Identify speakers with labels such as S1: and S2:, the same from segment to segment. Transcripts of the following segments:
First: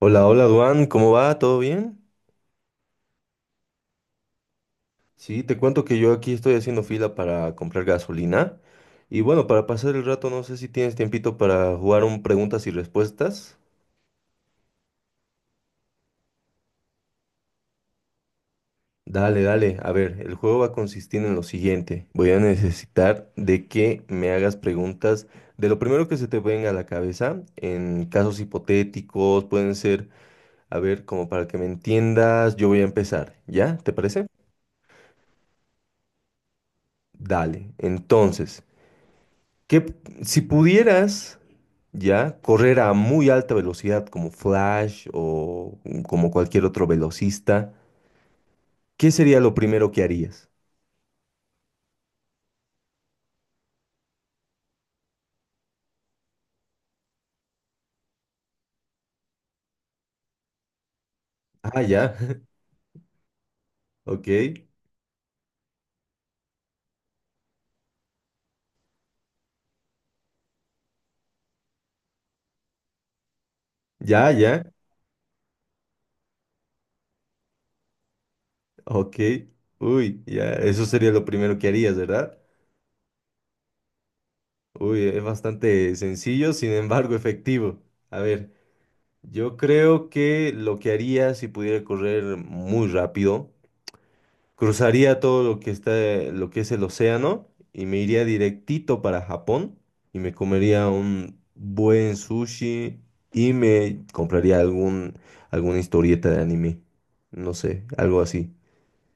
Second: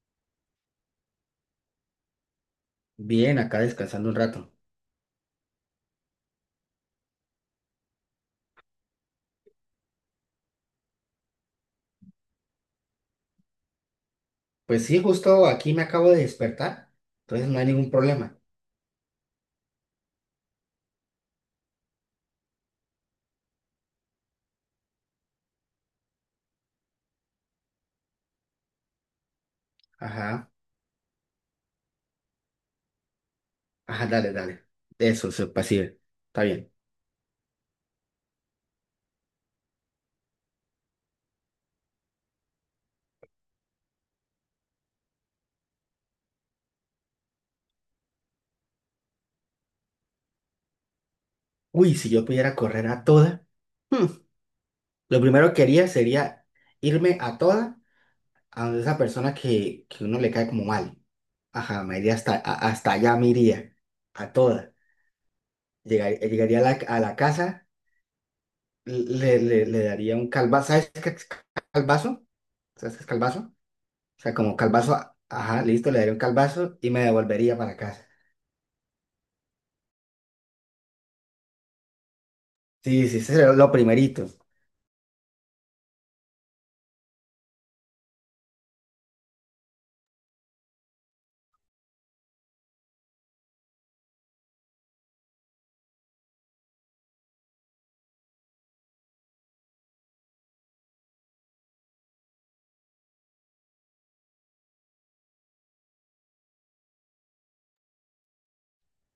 S1: Hola, hola, Duan, ¿cómo va? ¿Todo bien?
S2: Bien, acá descansando un rato.
S1: Sí, te cuento que yo aquí estoy haciendo fila para comprar gasolina. Y bueno, para pasar el rato, no sé si tienes tiempito para jugar un preguntas y respuestas.
S2: Pues sí, justo aquí me acabo de despertar, entonces no hay ningún problema.
S1: Dale, dale. A ver, el juego va a consistir en lo siguiente. Voy a necesitar de que me hagas preguntas de lo primero que se te venga a la cabeza, en casos hipotéticos, pueden ser,
S2: Ajá,
S1: a ver, como para que me entiendas, yo voy a empezar, ¿ya? ¿Te
S2: ajá,
S1: parece?
S2: dale, dale. Eso, pasivo. Está bien.
S1: Dale. Entonces. Que si pudieras ya correr a muy alta velocidad como Flash o como cualquier otro velocista, ¿qué sería lo primero que harías?
S2: Uy, si yo pudiera correr a toda, hmm, lo primero que haría sería irme a toda a donde esa persona que uno le cae como mal.
S1: Ah,
S2: Ajá, me iría
S1: ya,
S2: hasta, hasta allá, me iría
S1: ok,
S2: a toda. Llegaría a la casa, le daría un calvazo. ¿Sabes qué es calvazo? ¿Sabes qué es calvazo? O
S1: ya,
S2: sea, como
S1: ya,
S2: calvazo, ajá, listo, le daría un calvazo y me devolvería para casa.
S1: ok, uy, ya, eso sería lo primero que harías, ¿verdad?
S2: Sí, sí, ese sería lo primerito.
S1: Uy, es bastante sencillo, sin embargo efectivo. A ver, yo creo que lo que haría si pudiera correr muy rápido. Cruzaría todo lo que es el océano y me iría directito para Japón y me comería un buen sushi y me compraría alguna historieta de anime. No sé, algo así.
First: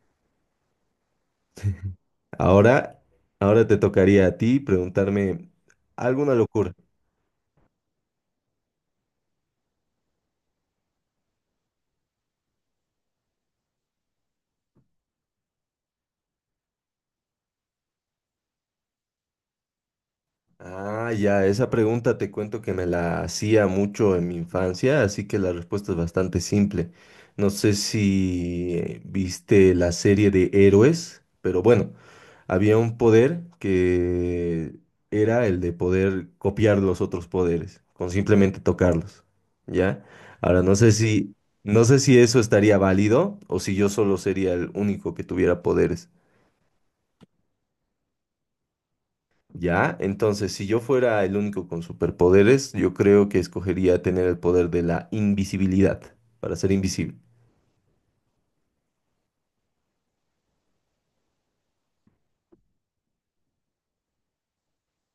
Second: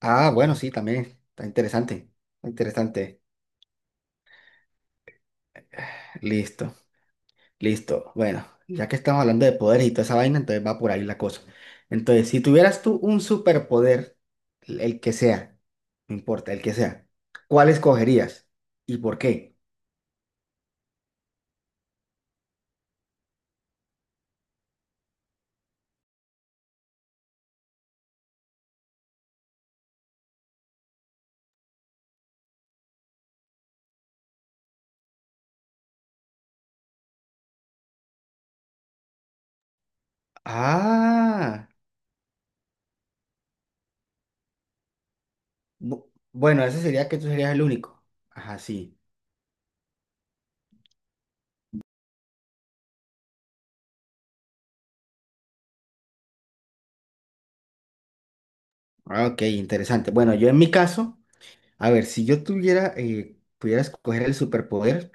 S2: Ah, bueno, sí, también. Está interesante. Está
S1: Ahora,
S2: interesante.
S1: ahora te tocaría a ti preguntarme alguna locura.
S2: Listo, listo. Bueno, ya que estamos hablando de poderes y toda esa vaina, entonces va por ahí la cosa. Entonces, si tuvieras tú un superpoder, el que sea, no importa, el que sea, ¿cuál escogerías y por qué?
S1: Ah, ya, esa pregunta te cuento que me la hacía mucho en mi infancia, así que la respuesta es bastante simple. No sé si viste la serie de héroes, pero bueno, había un poder que era el de poder copiar los otros poderes, con simplemente tocarlos, ¿ya? Ahora, no sé si,
S2: Ah,
S1: no sé si eso estaría válido o si yo solo sería el único que tuviera poderes.
S2: bu- bueno, eso sería que tú serías el único. Ajá, sí.
S1: ¿Ya? Entonces, si yo fuera el único con superpoderes, yo creo que escogería tener el poder de la invisibilidad para ser invisible.
S2: Ah, ok, interesante. Bueno, yo en mi caso. A ver, si yo tuviera, pudiera escoger el superpoder,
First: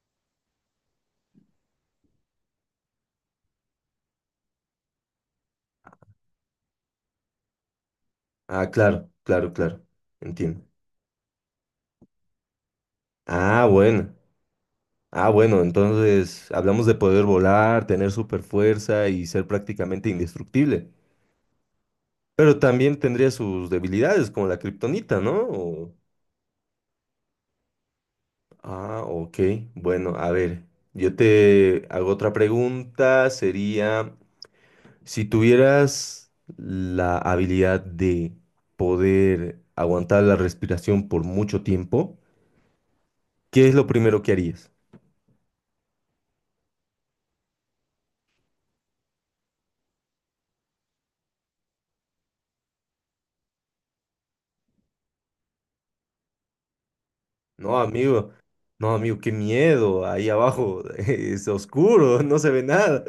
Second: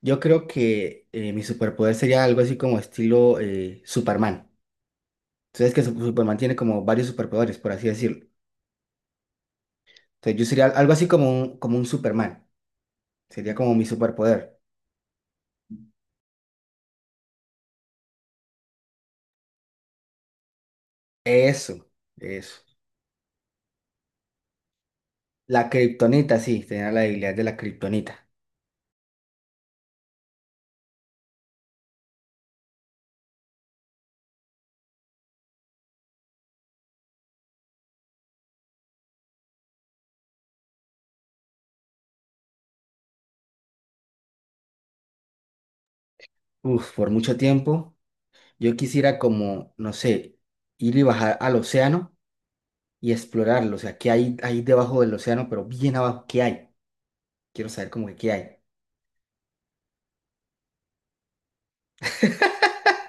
S2: yo creo que mi superpoder sería algo así como estilo Superman. Entonces, que Superman tiene como varios superpoderes, por así decirlo.
S1: Ah, claro, claro, claro.
S2: Entonces, yo
S1: Entiendo.
S2: sería algo así como un Superman. Sería
S1: Ah,
S2: como mi
S1: bueno.
S2: superpoder.
S1: Ah, bueno, entonces hablamos de poder volar, tener super fuerza y ser prácticamente indestructible.
S2: Eso,
S1: Pero
S2: eso.
S1: también tendría sus debilidades, como la kriptonita, ¿no?
S2: La kriptonita, sí, tenía la debilidad de la kriptonita.
S1: Ah, ok. Bueno, a ver. Yo te hago otra pregunta. Sería. Si tuvieras la habilidad de poder aguantar la respiración por mucho tiempo, ¿qué es lo primero que harías?
S2: Uf, por mucho tiempo, yo quisiera como, no sé, ir y bajar al océano y explorarlo. O sea, qué hay ahí debajo del océano, pero bien abajo, ¿qué hay? Quiero
S1: No,
S2: saber como que qué
S1: amigo,
S2: hay.
S1: no, amigo, qué miedo. Ahí abajo es oscuro, no se ve nada.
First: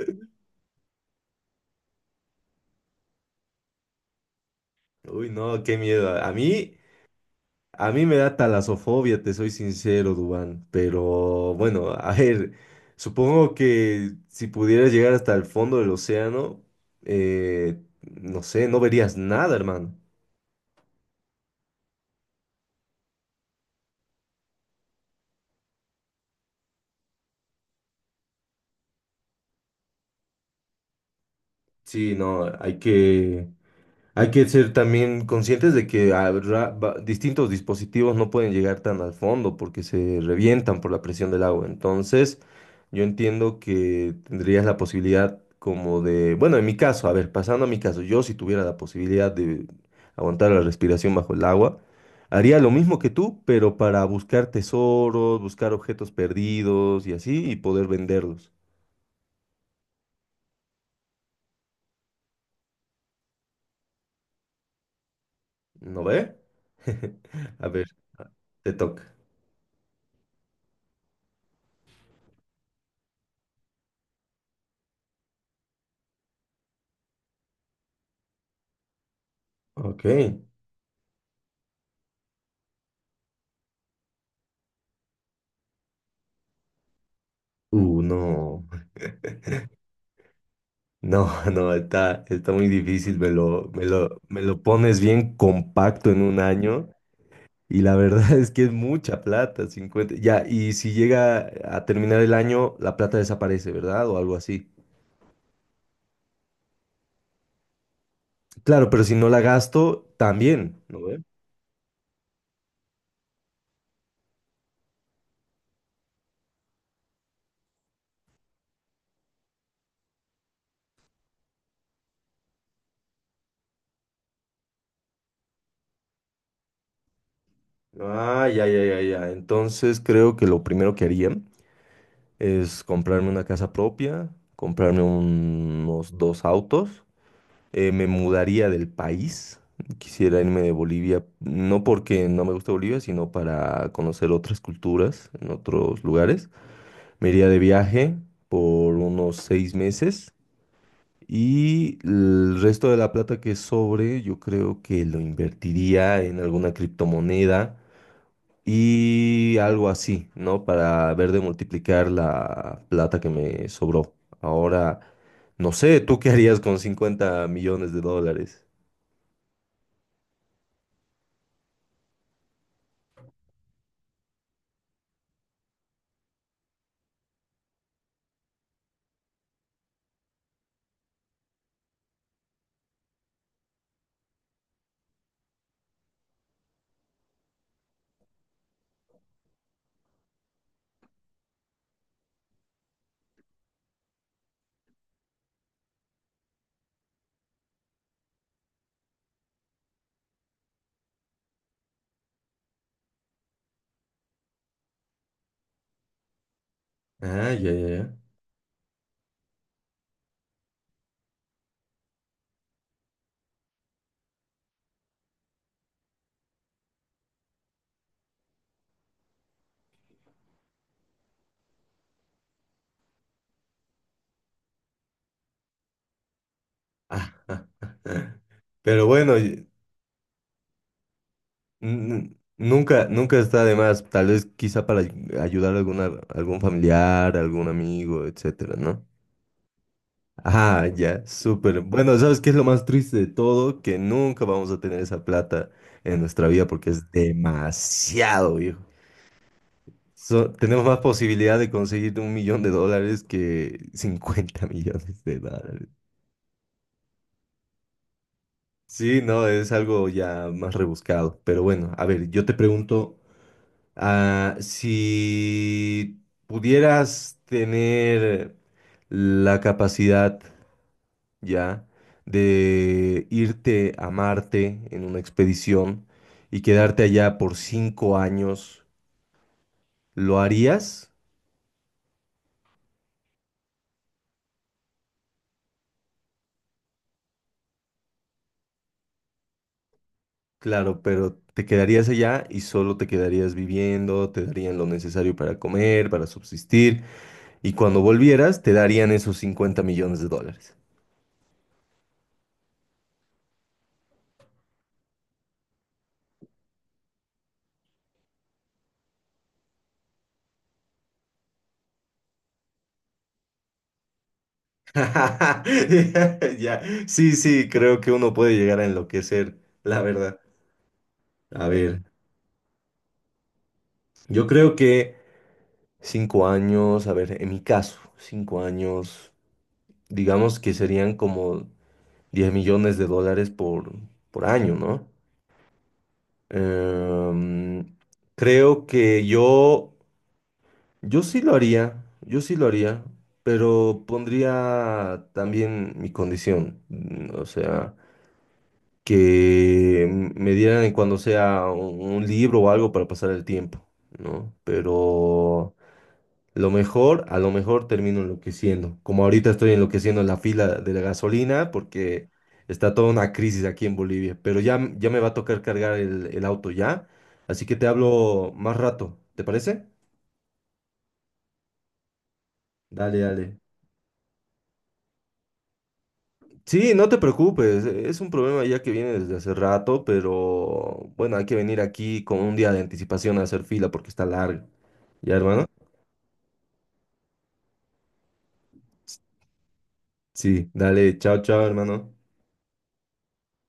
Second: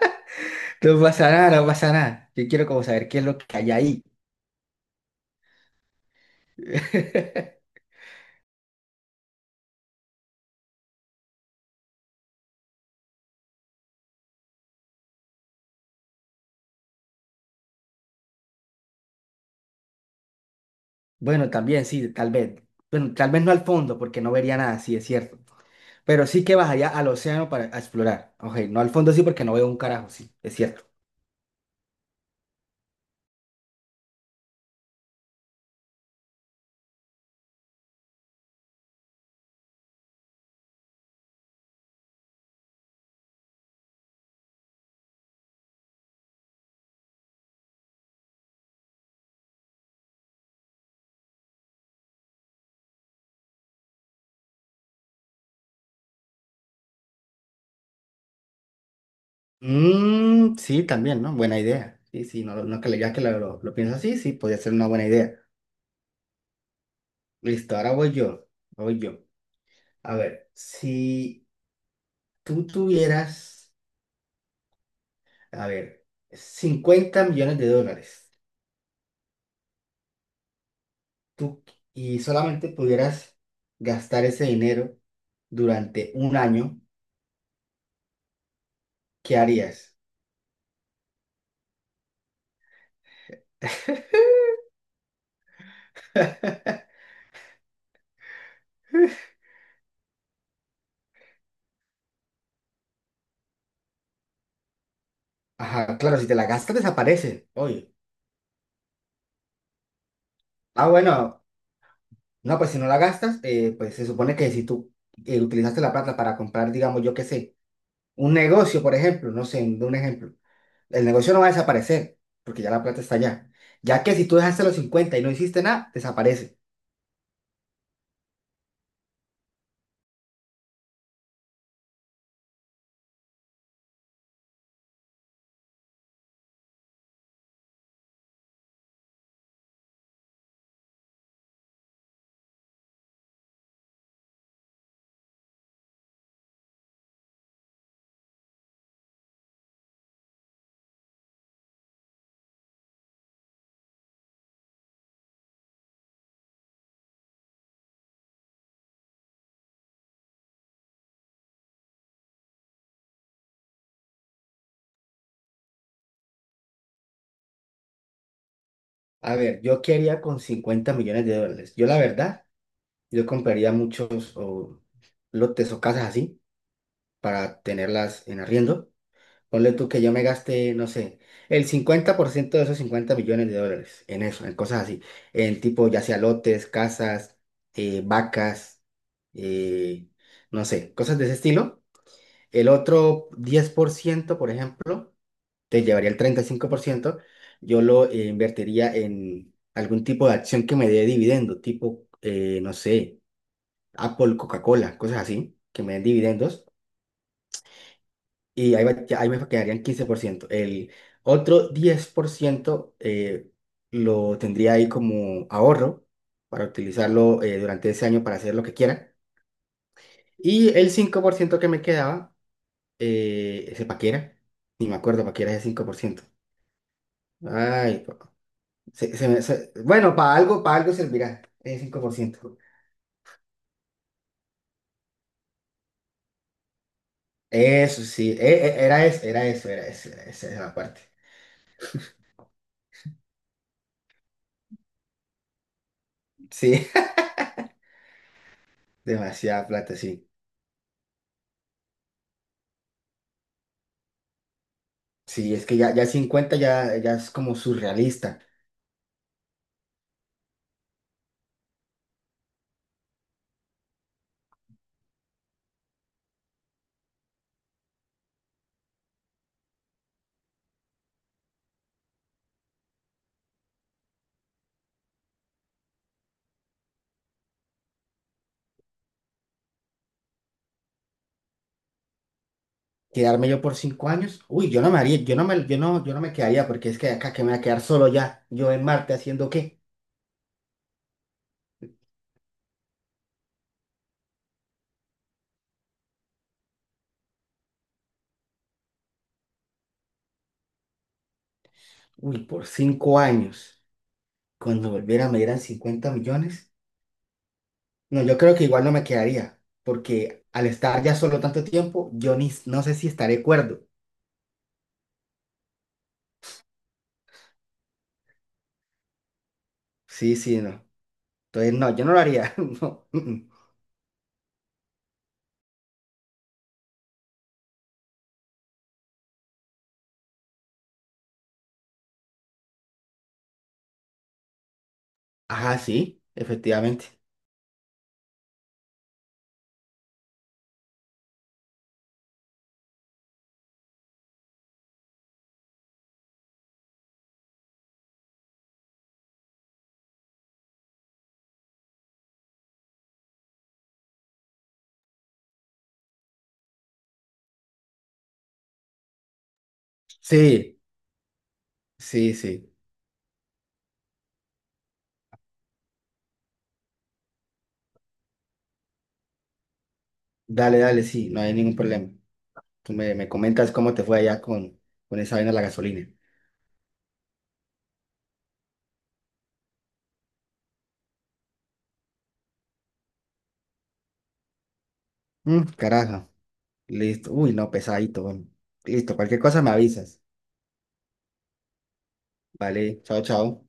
S2: No pasa nada, no pasa nada. Yo quiero como saber qué es lo que hay ahí.
S1: Uy, no, qué miedo. A mí, a mí me da talasofobia, te soy sincero, Dubán. Pero bueno, a ver, supongo que si pudieras llegar hasta el fondo del océano, eh, no sé, no verías nada, hermano.
S2: Bueno, también sí, tal vez. Bueno, tal vez no al fondo, porque no vería nada, sí, es cierto. Pero sí que vas allá al océano para a explorar. Ok, no al fondo sí, porque no veo un carajo, sí, es cierto.
S1: Sí, no, hay que ser también conscientes de que habrá distintos dispositivos no pueden llegar tan al fondo porque se revientan por la presión del agua. Entonces, yo entiendo que tendrías la posibilidad como de, bueno, en mi caso, a ver, pasando a mi caso, yo si tuviera la posibilidad de aguantar la respiración bajo el agua, haría lo mismo que tú, pero para buscar tesoros, buscar objetos perdidos y así, y poder venderlos.
S2: Mm, sí, también, ¿no? Buena idea. Sí, sí, no, no que ya que lo pienso así, sí, podría ser una buena idea.
S1: ¿No ve? A
S2: Listo,
S1: ver,
S2: ahora voy yo.
S1: te
S2: Voy
S1: toca.
S2: yo. A ver, si tú tuvieras, a ver, 50 millones de dólares.
S1: Ok.
S2: Tú y solamente pudieras gastar ese dinero durante un año,
S1: No,
S2: ¿qué harías?
S1: no, no, está, está muy difícil, me lo, me lo, me lo pones bien compacto en un año y la verdad es que es mucha plata, 50. Ya, y si llega a terminar el año, la plata desaparece, ¿verdad? O algo así.
S2: Ajá, claro, si te la gastas desaparece, oye.
S1: Claro, pero si no la gasto, también,
S2: Ah,
S1: ¿no ve?
S2: bueno, no, pues si no la gastas, pues se supone que si tú utilizaste la plata para comprar, digamos, yo qué sé, un negocio, por ejemplo, no sé, de un ejemplo, el negocio no va a desaparecer, porque ya la plata está allá. Ya que si tú dejaste los 50 y no hiciste nada, desaparece.
S1: Ah, ya, ya, ya, ya. Entonces creo que lo primero que haría es comprarme una casa propia, comprarme unos dos autos. Me mudaría del país. Quisiera irme de Bolivia, no porque no me gusta Bolivia, sino para conocer otras culturas en otros lugares. Me iría de viaje por unos 6 meses y el resto de la plata que sobre, yo creo que lo invertiría en alguna criptomoneda y algo así, ¿no? Para ver de multiplicar la plata que me sobró. Ahora, no sé, ¿tú qué harías con 50 millones de dólares?
S2: A ver, yo qué haría con 50 millones de dólares. Yo la verdad. Yo compraría muchos o lotes o casas así para tenerlas en arriendo. Ponle tú que yo me gaste, no sé, el 50% de esos 50 millones de dólares en eso, en cosas así. En tipo, ya sea lotes, casas, vacas, eh, no sé, cosas de ese estilo. El otro diez por ciento por ejemplo, te llevaría el 35% yo lo invertiría en algún tipo de acción que me dé dividendo, tipo, no sé. Apple, Coca-Cola, cosas así, que me den dividendos
S1: Ah, ya, ya, ya.
S2: y ahí, ya ahí me quedarían 15%. El otro 10% lo tendría ahí como ahorro para utilizarlo durante ese año para hacer lo que quiera. Y el 5% que me quedaba, ese paquera, ni me acuerdo, paquera ese 5%.
S1: Ah, ah, ah,
S2: Ay,
S1: ah. Pero bueno,
S2: bueno, para algo servirá ese cinco por ciento.
S1: nunca, nunca está de más. Tal vez quizá para ayudar a alguna, algún familiar, algún
S2: Eso
S1: amigo,
S2: sí,
S1: etcétera, ¿no?
S2: era eso, era eso, era eso, era la
S1: Ah,
S2: parte.
S1: ya, súper. Bueno, ¿sabes qué es lo más triste de todo? Que nunca vamos a tener esa plata en nuestra vida porque
S2: Sí.
S1: es demasiado, viejo.
S2: Demasiada plata, sí.
S1: Tenemos más posibilidad de conseguir un millón de dólares que 50 millones de
S2: Sí, es que
S1: dólares.
S2: ya, ya 50 ya, ya es como surrealista.
S1: Sí, no, es algo ya más rebuscado. Pero bueno, a ver, yo te pregunto, ah, si pudieras tener la capacidad ya de irte a Marte en una expedición y quedarte allá por 5 años, ¿lo harías?
S2: Quedarme yo por 5 años, uy, yo no me haría, yo no me quedaría porque es que acá que me voy a quedar solo ya, yo en Marte haciendo qué,
S1: Claro, pero te quedarías allá y solo te quedarías viviendo, te darían lo necesario para comer, para subsistir. Y cuando volvieras, te darían esos 50 millones de dólares.
S2: uy, por 5 años, cuando volviera me dieran 50 millones, no, yo creo que igual no me quedaría, porque al estar ya solo tanto tiempo, yo ni, no sé si estaré cuerdo.
S1: Ya, sí, sí, creo que uno puede llegar a enloquecer, la
S2: Sí,
S1: verdad.
S2: sí, no.
S1: A
S2: Entonces, no,
S1: ver,
S2: yo no lo haría, no. Mm.
S1: yo creo que 5 años, a ver, en mi caso, 5 años, digamos que serían como 10 millones de dólares por año, ¿no?
S2: Ajá, sí, efectivamente.
S1: Em, creo que yo sí lo haría, yo sí lo haría, pero pondría también mi condición, o sea, que me dieran cuando sea un libro o algo para pasar el tiempo, ¿no? Pero lo mejor, a lo mejor termino enloqueciendo, como ahorita estoy enloqueciendo en la fila
S2: Sí,
S1: de la gasolina porque
S2: sí, sí.
S1: está toda una crisis aquí en Bolivia, pero ya, ya me va a tocar cargar el auto ya, así que te hablo más rato, ¿te parece?
S2: Dale, dale, sí, no hay ningún problema.
S1: Dale,
S2: Me
S1: dale.
S2: comentas cómo te fue allá con esa vaina de la gasolina.
S1: Sí, no te preocupes, es un problema ya que viene desde hace rato, pero bueno, hay que venir aquí con un día de anticipación a hacer fila porque está largo. ¿Ya,
S2: Mm,
S1: hermano?
S2: carajo, listo. Uy, no, pesadito. Bueno. Listo, cualquier cosa me avisas.
S1: Sí, dale, chao, chao, hermano.
S2: Vale, chao, chao.